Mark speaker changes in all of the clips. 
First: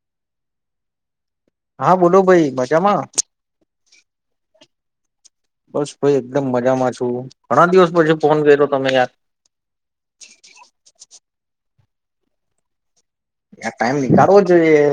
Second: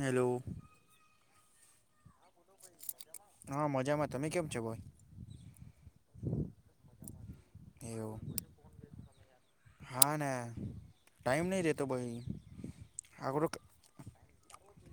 Speaker 1: Hello
Speaker 2: હા બોલો ભાઈ મજામાં
Speaker 1: હા મજામાં તમે કેમ છો ભાઈ
Speaker 2: બસ ભાઈ એકદમ મજામાં છું ઘણા દિવસ પછી
Speaker 1: એવું
Speaker 2: ફોન કર્યો તમે યાર
Speaker 1: હા ને ટાઈમ નહી રહેતો ભાઈ આખો
Speaker 2: ટાઈમ નીકળવો જોઈએ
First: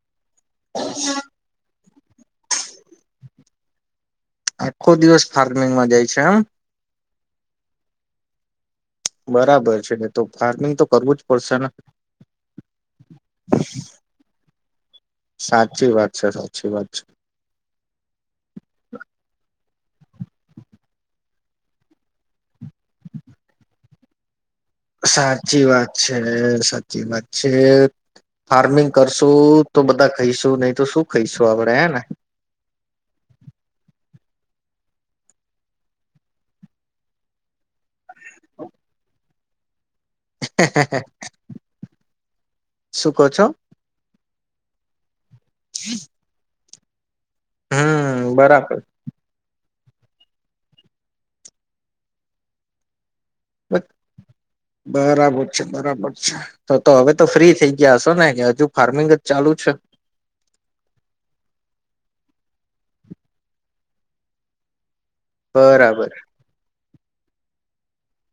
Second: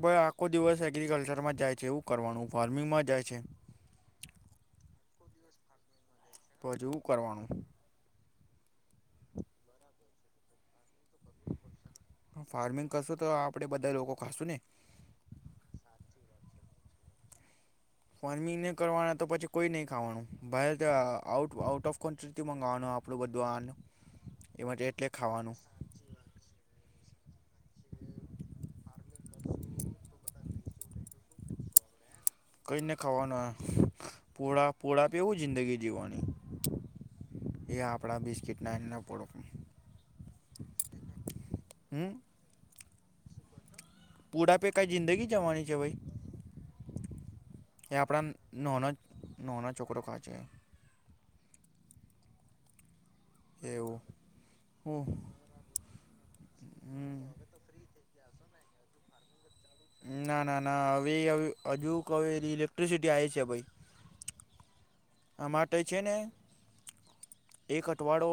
Speaker 1: પણ આખો દિવસ એગ્રીિકલ્ચરમાં જાય છે એવું કરવાનું ફાર્મિંગમાં જાય છે
Speaker 2: આખો દિવસ ફાર્મિંગમાં જાય છે એમ
Speaker 1: તો હજુ એવું કરવાનું
Speaker 2: બરાબર છે ને તો ફાર્મિંગ તો કરવું જ પડશે ને
Speaker 1: ફાર્મિંગ કરશો તો આપડે બધા લોકો ખાશું ને
Speaker 2: સાચી વાત છે સાચી વાત છે
Speaker 1: ફર્મીને કરવાના તો પછી કોઈ નહી ખાવાનું ભ આઉટ આઉટ ઓફ કોન્ટ્રીથી મંગાવવાનું આપણું બધું આનું એમાં એટલે ખાવાનું
Speaker 2: સાચી વાત છે સાચી વાત છે ફાર્મિંગ કરશું તો બધા ખઈશું નહીં તો શું ખઈશું આપડે હે ને
Speaker 1: કઈને ખાવાનું પોળા પોળા પીવું જિંદગી જીવવાની એ આપણા બિસ્કીટ નાને પડો હમ
Speaker 2: શું કહો છો
Speaker 1: પુડાપે કઈ જિંદગી જવાની છે ભાઈ એ
Speaker 2: હમ બરાબર
Speaker 1: આપણા નનો છોકરો ખા છે એવું હું
Speaker 2: બરાબર છે બરાબર છે તો તો હવે તો ફ્રી થઈ ગયા છો ને કે હજુ ફારમિંગ જ ચાલુ છે
Speaker 1: ના, ના, ના હવે અ હજુ કઉં ઇલેક્ટ્રિસિટી આઈ છે ભઈ. આ માટે છે
Speaker 2: બરાબર
Speaker 1: ને એક અઠવાડો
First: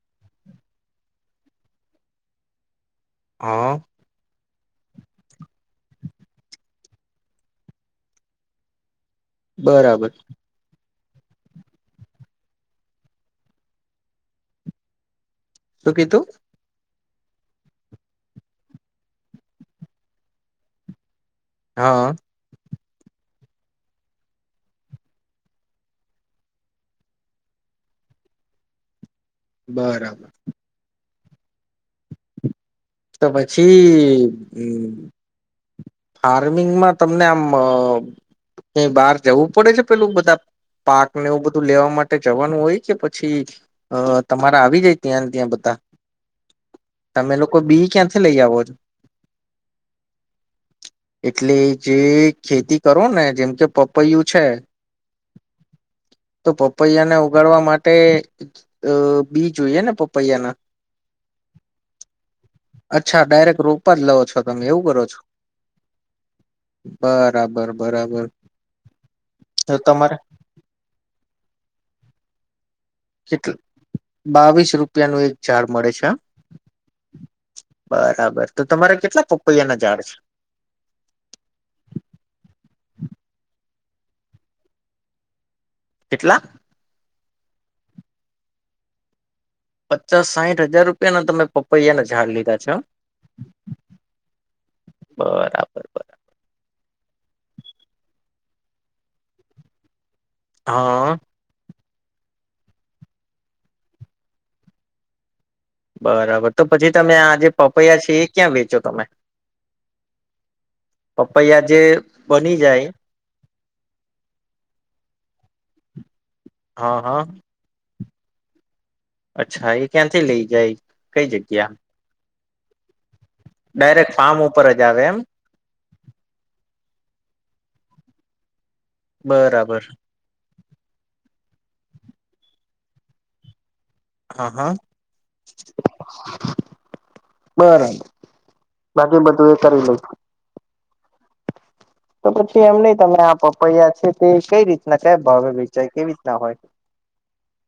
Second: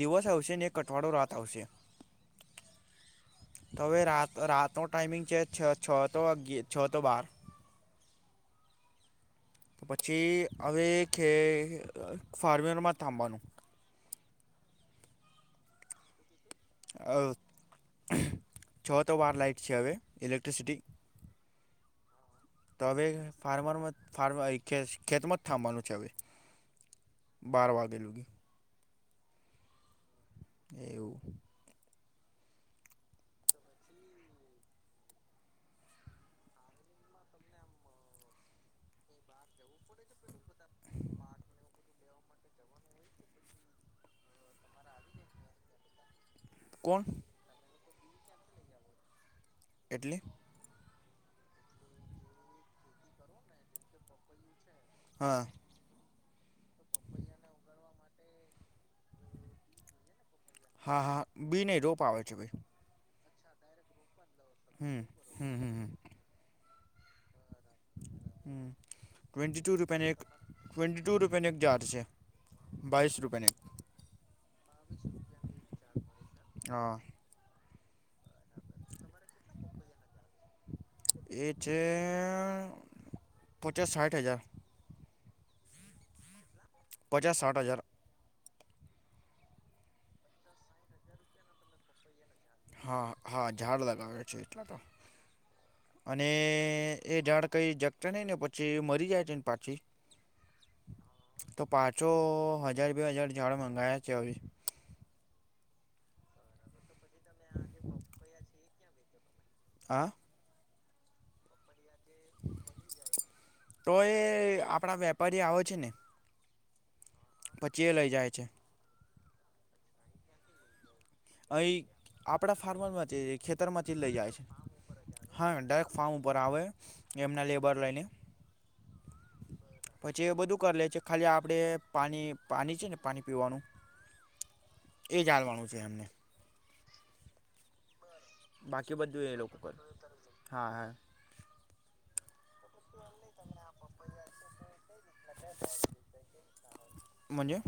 Speaker 1: દિવસ આવશે, અને એક અઠવાડો રાત આવશે.
Speaker 2: હા
Speaker 1: તો હવે રાત-રાત તો ટાઈમિંગ છે, છ, છ તો વાગ્યે, છ તો બાર. તો
Speaker 2: બરાબર
Speaker 1: પછી હવે ખે ફાર્મરમાં થાંબવાનું
Speaker 2: શું કીધું
Speaker 1: છ તો બાર લાાઈટ છે હવે ઇલેક્ટ્રિસિટી
Speaker 2: હા
Speaker 1: તો હવે ફાર્મર ફ્ ખેતમ જ થવાનું છે હવે બાર વાગેલુંગી
Speaker 2: બરાબર
Speaker 1: એવું
Speaker 2: તો પછી હમ ફાર્મિંગમાં તમને આમ બહાર જવું પડે છે પેલું બધા પાક ને એવું બધું લેવા માટે જવાનું હોય કે પછી અ તમારા આવી જાય ત્યાં ને ત્યાં બધા
Speaker 1: [unintelligible] કોણ
Speaker 2: તમે લોકો બી ક્યાંથી લઈ આવો છો
Speaker 1: એટલે?
Speaker 2: એટલે જે ખેતી કરો ને જેમ કે પપૈયું છે,
Speaker 1: હા.
Speaker 2: તો પપૈયાને ઉગાડવા માટે બી જોઈએ ને પપૈયાના
Speaker 1: હા. હા. બી નહી, રોપ આવે છે ભાઈ.
Speaker 2: અચ્છા ડાયરેક્ટ રોપા જ લવો છો તમે એવું
Speaker 1: હમ
Speaker 2: કરો છો,
Speaker 1: હમ હમ હમ
Speaker 2: બ બરાબર.
Speaker 1: હમ ટ્વેન્ટી ટુ
Speaker 2: તો
Speaker 1: રૂપિયાની
Speaker 2: તમારે
Speaker 1: એક, ટ્વેન્ટી ટુ રૂપિયાની એક જાડ છે. બાવીસ રૂપિયાની
Speaker 2: કેટલ [unintelligible] બાવીસ રૂપિયાનું એક ઝાડ મળે છે.
Speaker 1: એક હા
Speaker 2: બરાબર. તો તમારે કેટલા પપૈયા ના ઝાડ છે?
Speaker 1: એ છે પચાસ સાઠ હજાર.
Speaker 2: કેટલા?
Speaker 1: પચાસ સાઠ હજાર.
Speaker 2: પચાસ સાઠ હજાર રૂપિયાને તમે પપૈયાને ઝાડ લીધ
Speaker 1: હા. હા ઝાડ લગાવે છે એટલા તો
Speaker 2: બરાબર બરાબર.
Speaker 1: અને એ ઝાડ કઈ જગતા નઈ ને પછી મરી જાય છેને પાછી
Speaker 2: હા
Speaker 1: તો પાછો હજાર બે હજાર ઝાડ મંગાયા છે હવે.
Speaker 2: બરાબર. તો પછી તમે આ જે પપૈયા છે એ ક્યાં વેચો તમે?
Speaker 1: હા.
Speaker 2: પપૈયા જે બની જાય
Speaker 1: તો એ આપણા વેપારી આવે છે ને.
Speaker 2: હા. હા.
Speaker 1: પછી એ લઇ જાય છે.
Speaker 2: અચ્છા એ ક્યાંથી લઈ જાય? કઈ જગ્યા
Speaker 1: અહીં આપણા ફાર્મરમાં ખેતરમાંથી લઈ
Speaker 2: ડાયરેક્ટ
Speaker 1: જાય
Speaker 2: ફાર્મ
Speaker 1: છે.
Speaker 2: ઉપર જ આવે એમ
Speaker 1: હા. ડાયક ફારમ ઉપર આવે. એમના લેબર લઈને,
Speaker 2: બરાબર
Speaker 1: પછી એ બધું કરી લે છે ખાલી આપ આપણે પાણી પાની છે ને પાણી પીવાનું
Speaker 2: હા હા
Speaker 1: એ જ આલવાનું છે એમને
Speaker 2: બરાબર.
Speaker 1: બાકી બધું એ લોકો કરે. હા હે.
Speaker 2: તો પછી એમ નહીં તમે આ પપૈયા છે, તે કઈ રીતના કયા ભાવે વિચાય કેવી રીતના હોય?
Speaker 1: મનજે?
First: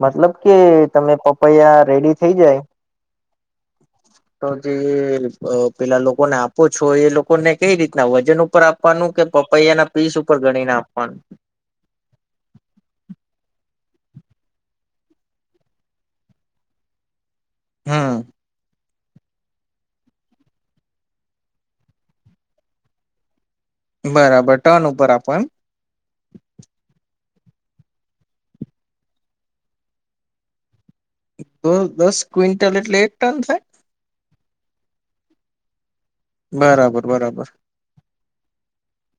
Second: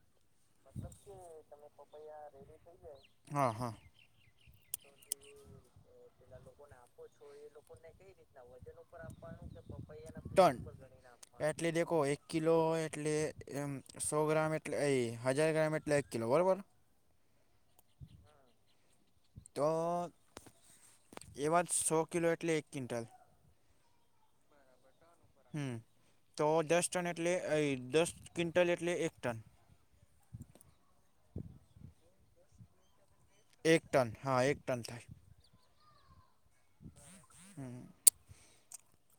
Speaker 2: મતલબ કે તમે પપૈયા રેડી થઇ જાય
Speaker 1: હા હા
Speaker 2: તો જે અહ પેલા લોકોને આપો છો એ લોકોને કઈ રીતના વજન ઉપર આપવાનું કે પપૈયા ના પીસ ઉપર
Speaker 1: ટન
Speaker 2: ગણીને આપવાનું
Speaker 1: એટલે દેખો એક કિલો એટલે એમ સો ગ્રામ એટલે એ હજાર ગ્રામ એટલે એક કિલો બરોબર.
Speaker 2: હમ્મ.
Speaker 1: તો એવા સો કિલો એટલે એક ક્વિન્ટલ.
Speaker 2: બરાબર ટન ઉપર આપ
Speaker 1: હમ્મ તો દસ ટન એ ટલે દસ ક્વિન્ટલ એટલે એક ટન.
Speaker 2: તો દસ ક્વિન્ટલ એટલે એક ટન થાય
Speaker 1: એક ટન હા એક ટન થાય.
Speaker 2: બરાબર બરાબર.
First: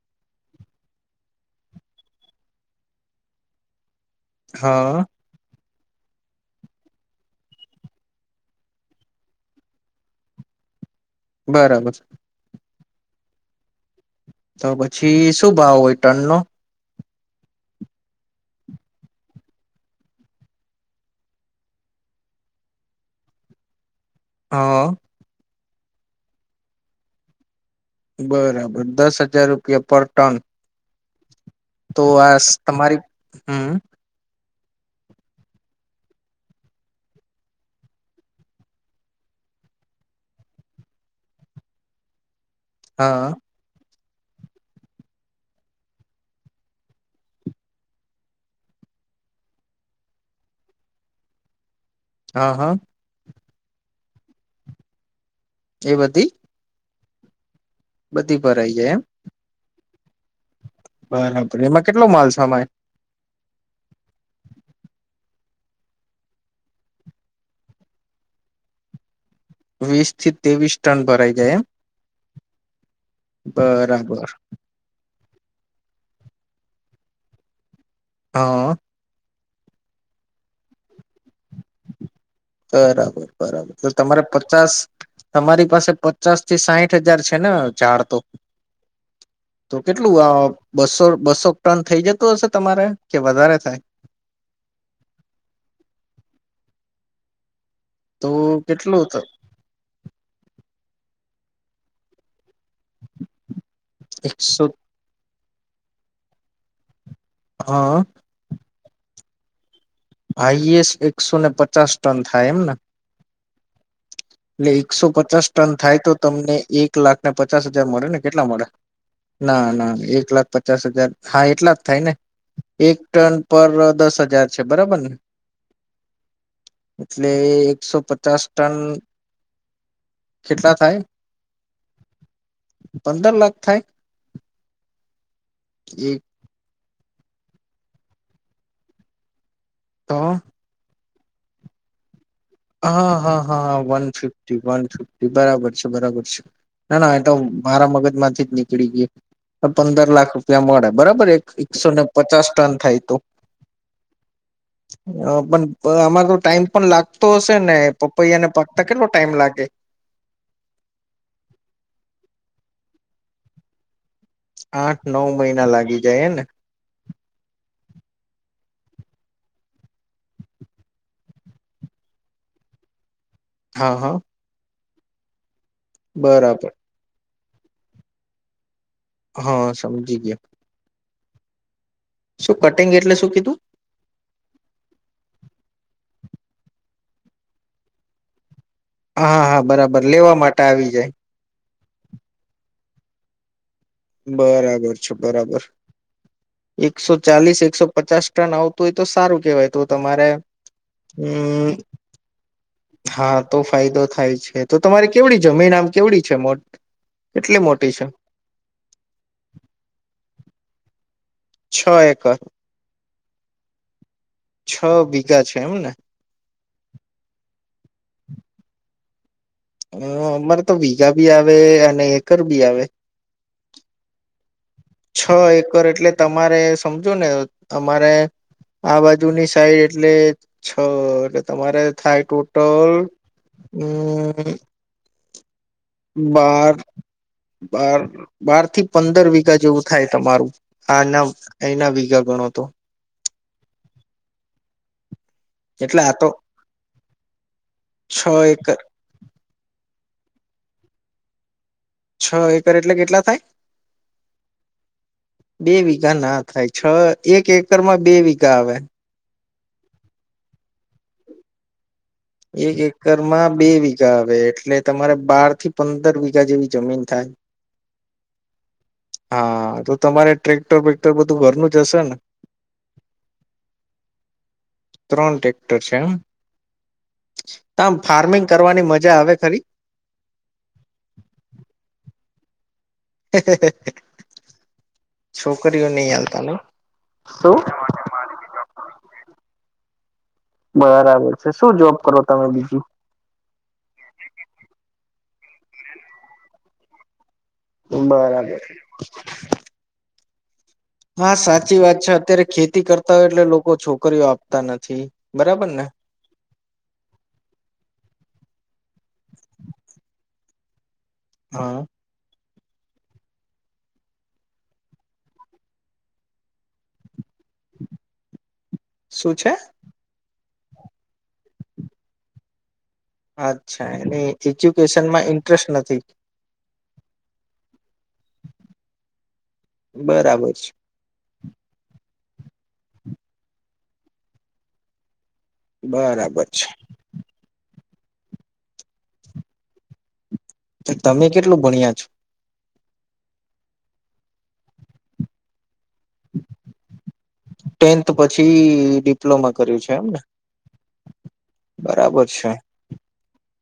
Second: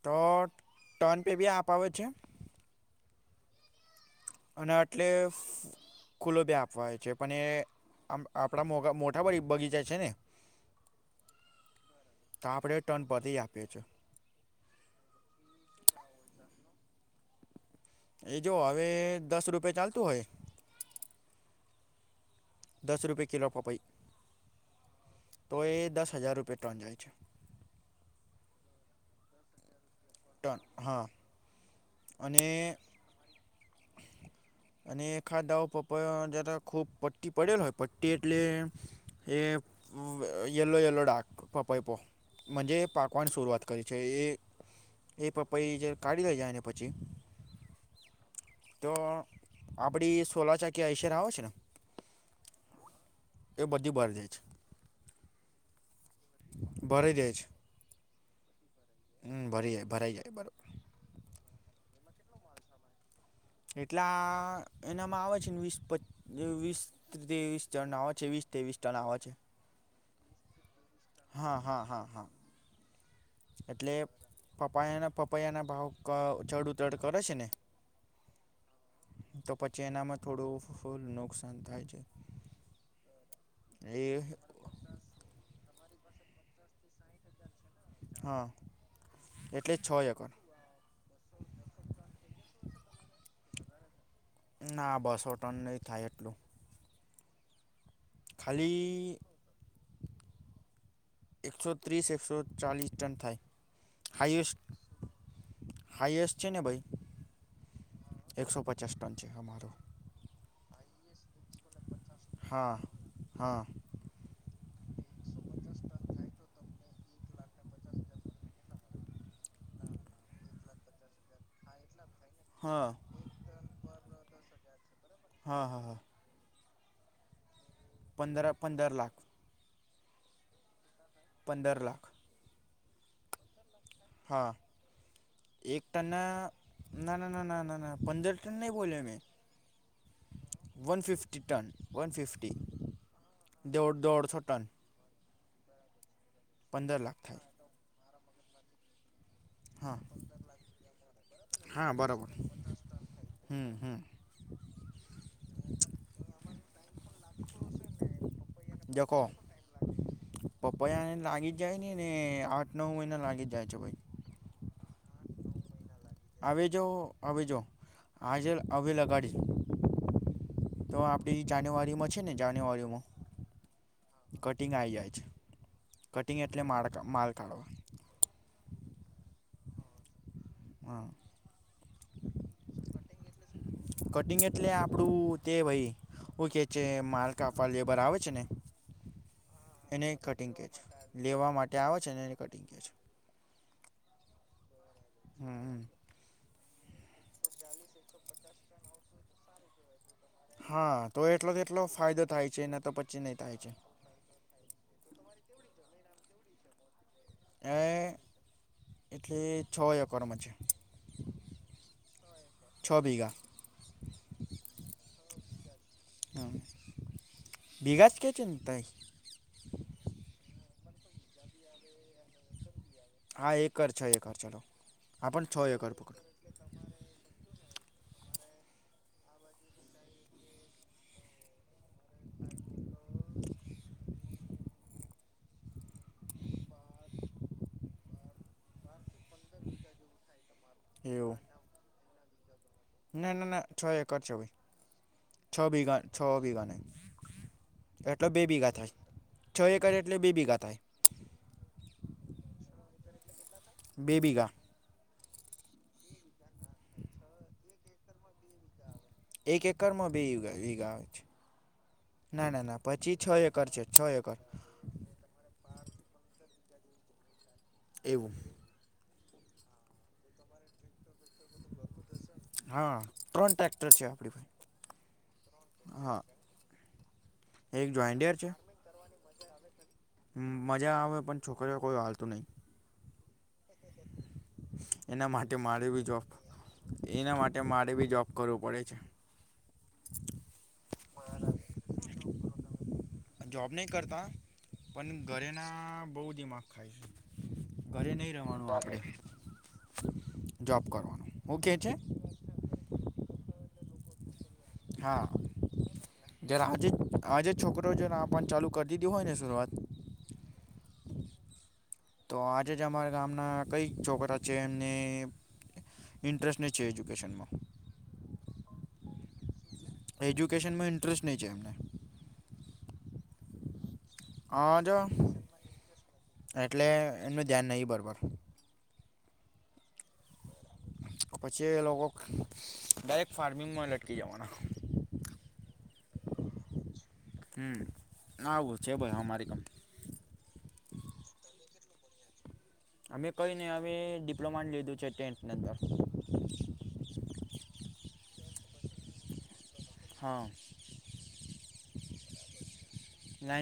Speaker 1: તો ટન પે બી આપાવે છે. અને
Speaker 2: હા
Speaker 1: અટલેફ ખુલ્લો બે આપવાય છે, પણ એ આમ આપણા મોટા મોઢા બગીચા છે ને
Speaker 2: બરાબર.
Speaker 1: તો આપણે ટન પતી આપે છે.
Speaker 2: તો પછી શું ભાવ હોય ટનનો?
Speaker 1: એ જો અવે દસ રૂપે ચાલતો હોય. દસ રૂપે કિલો પપય
Speaker 2: હઅઅ.
Speaker 1: તો એ દસ હજાર રૂપે ટન જાય છે.
Speaker 2: બરાબર દસ હજાર રૂપિયે પર ટન તો આ
Speaker 1: અને
Speaker 2: સ તમારી હમ
Speaker 1: અને એકાધાઉ પપૈયા જધા ખૂબ પટ્ટી પડેલ હોય પટ્ટી એટલે એ યલો યલો ડાક પપય પો મજે
Speaker 2: હા
Speaker 1: પાકવાની શુરૂઆત કરી છે એ એ પપૈ જે કાઢીય જાયને પછી તો આપડી સોલા ચાકીયા અયશર આવે છે ન
Speaker 2: હાં, હાં.
Speaker 1: એ બધી બાર જાય છે.
Speaker 2: એ બધી?
Speaker 1: ભરાઈ જાય છ.
Speaker 2: બધી ભરાઈ જાય એમ
Speaker 1: હં ભરી જાય ભરાઈ જાય બરોબર.
Speaker 2: બરાબર, એમાં કેટલો માલ સામાય?
Speaker 1: એટલા એનામાં આવે છ ન વીસ પચ વીસ તેવીસ જણ ન આવે છે વીસ તેવીસ ટન આવ છે.
Speaker 2: વીસ થી તેવીસ
Speaker 1: હા હા હા હા. એટલે
Speaker 2: બરાબર
Speaker 1: પપૈયા ના પપ યાના ભાવ ચડ ઉતર કરે છે ને?
Speaker 2: હા આ.
Speaker 1: તો પછી એનામાં થોડું ફુલ નુકસાન થાય છે.
Speaker 2: બરાબર બરાબર તો
Speaker 1: એ
Speaker 2: તમારે પચાસ તમારી પાસે પચાસ થી સાહીઠ હજાર છે ને ઝાડ તો?
Speaker 1: હા એટલે
Speaker 2: તો
Speaker 1: છ
Speaker 2: કેટલું
Speaker 1: એકર
Speaker 2: આ બસો બસો ટન થઈ જતું હશે તમારે. કે વધારે થાય?
Speaker 1: ના બસો ટન નહી થાય એટલું.
Speaker 2: તો કેટલું તો
Speaker 1: ખાલી એકસો ત્રીસ એકસો ચાલીસ ટન થાય
Speaker 2: એકસો
Speaker 1: હાઇએસ્ટ હાઈએસ્ટ છે ને ભઈ
Speaker 2: હા.
Speaker 1: [unintelligible] છે હમારો.
Speaker 2: હોએસ્ટ એકસો ને પચાસ ટન થાય એમના?
Speaker 1: હા હા.
Speaker 2: એટલે એકસો પચાસ ટન થાય તો તમને એક લાખને પચાસ હાજાર મળે ને કેટલા મળે? ના ના એક લાખ પચાસ હાજાર હા એટલા જ થાય ને.
Speaker 1: હા હા
Speaker 2: એક ટન પર દસ હજાર છે બરાબર ને?
Speaker 1: હા હા
Speaker 2: એટલે એકસો પચાસ
Speaker 1: પંદર
Speaker 2: ટન
Speaker 1: પંદર લાખ
Speaker 2: કેટલા થાય?
Speaker 1: પંદર લાખ
Speaker 2: પંદર લાખ થાય?
Speaker 1: હા, એક ટન ના ના ના ના ના ના ના પંદર ટન નહી બોલેયા મેં.
Speaker 2: તો
Speaker 1: વન ફિફ્ટી ટન વન ફિફ્
Speaker 2: હા હા હા one fifty
Speaker 1: ton
Speaker 2: one fifty બરાબર છે બરાબર છે.
Speaker 1: પંદર
Speaker 2: ના ના
Speaker 1: લાખ
Speaker 2: એ તો
Speaker 1: થાય
Speaker 2: મારા મગજ માંથી જ નીકળી ગી. અન
Speaker 1: હા
Speaker 2: પંદર લાખ રૂપિયા મળે બરાબર એક એકસો
Speaker 1: હા
Speaker 2: ને
Speaker 1: બરાબર
Speaker 2: પચાસ ટન થાય તો.
Speaker 1: હમ હમ
Speaker 2: હ પણ એ આમાં તો ટાઈમ તો હશે ને પપૈયાને પાકતા કેટલો ટાઈમ લાગે?
Speaker 1: પપ્પાને લાગી જાય ને ને આઠ નવ મહિના લાગી જ જાય છે ભઈ.
Speaker 2: આઠ નવ મહિના લાગી જાય ને
Speaker 1: આવી જો આવી જો આજે અવે લગાડી તો આપડી જાન્યુઆરીમાં છે ને જાન્યુઆરીમાં
Speaker 2: હા હા
Speaker 1: કટિંગ આઈ જાય છે. કટિંગ એટલે
Speaker 2: બરાબર
Speaker 1: માડ માડ
Speaker 2: હા, સમજી ગયા.
Speaker 1: હા
Speaker 2: શું કટિંગ એટલે શું કીધું
Speaker 1: કટિંગ એટલે આપડું તે ભઈ હુઈ કે છે માલ કાપવા લેબર આવે છે ને
Speaker 2: હા હા બરાબર
Speaker 1: એને
Speaker 2: લેવા
Speaker 1: કટિંગ
Speaker 2: માટે
Speaker 1: કે છે.
Speaker 2: આવી જાય
Speaker 1: લેવા માટે આવે છે એ કટિંગ કે છે.
Speaker 2: બરાબર છે બરાબર
Speaker 1: હમ
Speaker 2: એકસો ચાલીસ એકસો પચાસ ટન આવ તું એ તો સારું કેવાય તો તમારે
Speaker 1: હા, તો એટલો તો
Speaker 2: હમ
Speaker 1: એટલો ફાયદો થાય છે એના
Speaker 2: હા, તો ફાયદો થાય છે તો તમારે કેવડી જમીન આમ કેવડી છે મો
Speaker 1: એ એટલે છો એકડ માં છે.
Speaker 2: છો એકર.
Speaker 1: અ બીગા.
Speaker 2: છ બીઘા છે એવું ને.
Speaker 1: બીગાસ કે છે તઈ?
Speaker 2: હ અમારે તો વીઘા બી આવે અને એકર બી આવે.
Speaker 1: હા એકર છે એકર ચલો. હા
Speaker 2: છો
Speaker 1: પણ છ
Speaker 2: એકર એટલે
Speaker 1: પકડો
Speaker 2: તમારે સમજો ને તમારે આ બાજુની સાઈડ એટલે છો એટલે તમારે થાય ટોટલ હમ્મ બાર બાર બાર થી પંદર વીગા જેવું થાય તમારું આના
Speaker 1: એવું
Speaker 2: એના વીગા ગણો તો.
Speaker 1: ના ના ના છો એકડ છે ભઈ છો ભીગા
Speaker 2: એટલે આ
Speaker 1: છો
Speaker 2: તો
Speaker 1: ભીગા નહીં.
Speaker 2: છ
Speaker 1: એટલો બે ભીગા
Speaker 2: એકર
Speaker 1: થાય છ એકર એટલે બે ભીગા થાય.
Speaker 2: છ એકર એટલે કેટલા થાય
Speaker 1: બેબીગા
Speaker 2: બે વીઘા ના થાય છ એક એકર માં બે વીઘા આવે
Speaker 1: એક એકરમાં બે ગ આવે છે ના ના
Speaker 2: એક
Speaker 1: ના પછી
Speaker 2: એકર
Speaker 1: છ
Speaker 2: માં બે
Speaker 1: એકર છે છ
Speaker 2: વીઘા આવે
Speaker 1: એકર
Speaker 2: એટલે તમારે બાર થી પંદર વીઘા જેવી જમીન થાય
Speaker 1: એવું
Speaker 2: હા તો તમારે ટ્રેક્ટર બેક્ટર બધું ઘરનું જ હશે ને
Speaker 1: હા ત્રણ ટક્ટર છે આપડી
Speaker 2: ત્રણ ટ્રેક્ટર છે આ
Speaker 1: એક
Speaker 2: આમ
Speaker 1: જોઈન્ડિયર
Speaker 2: ફાર્મિંગ
Speaker 1: છે
Speaker 2: કરવાની મજા આવે સારી
Speaker 1: મજા આવે પણ છોકરીઓ કોઈ હલતું નહીિ એના માટે મારે
Speaker 2: છોકરીઓ
Speaker 1: બી
Speaker 2: નહી
Speaker 1: જોબ
Speaker 2: આવાલતા ને
Speaker 1: એના
Speaker 2: શું
Speaker 1: માટે મારે બી જોબ કરવું પડે છે
Speaker 2: બરાબર છે શું જોબ કરો તમે બીજું
Speaker 1: જોબ નહી કરતા પણ ઘરેના બહુ દિમાગ ખાય છે ઘરે નહી
Speaker 2: બરાબર
Speaker 1: રવાનું આપડે
Speaker 2: હા સાચી વાત છે અત્યારે ખેતી કરતા હોય એટલે લોકો છોકરીઓ આપે નથી બરાબર ને
Speaker 1: જ આજે આજે છોકરો પણ ચાલુ કરી દીધી હોય ને શઆત.
Speaker 2: હા.
Speaker 1: તો આજે જ અમારા ગામના કઈ છોકરા છે એમને. ઇન્ટરેસ્ટને છે એજ્યુકેશનમાં.
Speaker 2: શું છે.
Speaker 1: એજ્યુકેશનમાં ઇન્ટરેસ્ટ નહીં છે એમને.
Speaker 2: અચ્છા એની
Speaker 1: હા જો
Speaker 2: એજ્યુકેશન માં ઇન્ટરેસ્ટ નથી.
Speaker 1: એટલે એમનું ધ્યાન નહીં બરાબર.
Speaker 2: બરાબર છે.
Speaker 1: પછી એ લોકો ડાયરેક્ટ ફાર્મિંગમાં લટકી જવાના.
Speaker 2: બરાબર છે.
Speaker 1: હમ્મ આવું છે ભાઈ હમારી કંપ
Speaker 2: તો તમે કેટલું ભણ્યા છો?
Speaker 1: અમે કઈ નહીં હવે ડિપ્લોમા લીધું છે ટેન્ટની અંદર.
Speaker 2: ટેન્થ પછી ડિપ્લોમા કર્યું છે એમને
Speaker 1: હા
Speaker 2: બરાબર. છે.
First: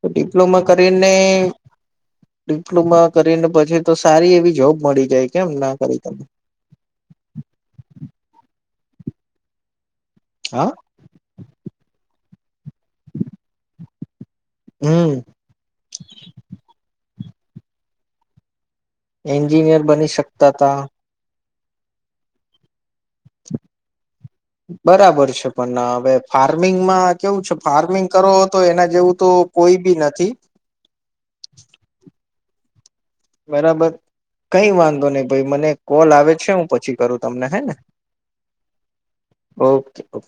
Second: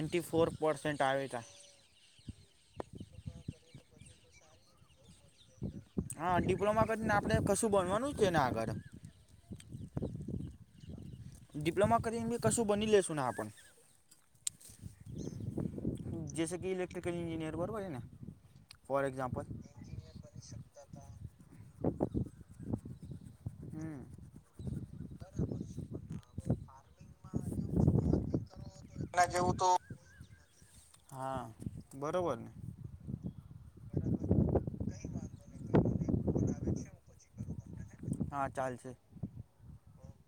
Speaker 2: તો
Speaker 1: ફોર
Speaker 2: ડિપ્લોમા
Speaker 1: પારસેન્ટન્ટ
Speaker 2: કરીને
Speaker 1: આવેતા.
Speaker 2: ડિપ્લોમા કરીને પછી તો સારી એવી જોબ મળી જાય. કેમ ના કરી તમે
Speaker 1: હા, ડિપ્લોમા કરીને આપડે કશું ભનવાનું છેને આગળ.
Speaker 2: હા
Speaker 1: ડિપ્લોમા કરીને કશું બની લેશુ ને આપણ.
Speaker 2: હમ્મ.
Speaker 1: જૈસે કે ઇક્ટ્રિકલ ન્જિનિયર બરોબર છે ને. ફોર એક્ઝામ્પલ
Speaker 2: એન્જિનિયર બની શકતા તા.
Speaker 1: હમ
Speaker 2: બરાબર છે પણ હવે ફાર્મિંગમાં કેવું છે ફાર્મિંગ કરો તો એના જેવું તો કોઈ બી નથી.
Speaker 1: હા બરોબર ને
Speaker 2: બરાબર. કઈ વાંધો નહી ભાઈ મને કોલ આવે છે હું પછી કરું તમને હે ને.
Speaker 1: લે છે.
Speaker 2: છે ઓ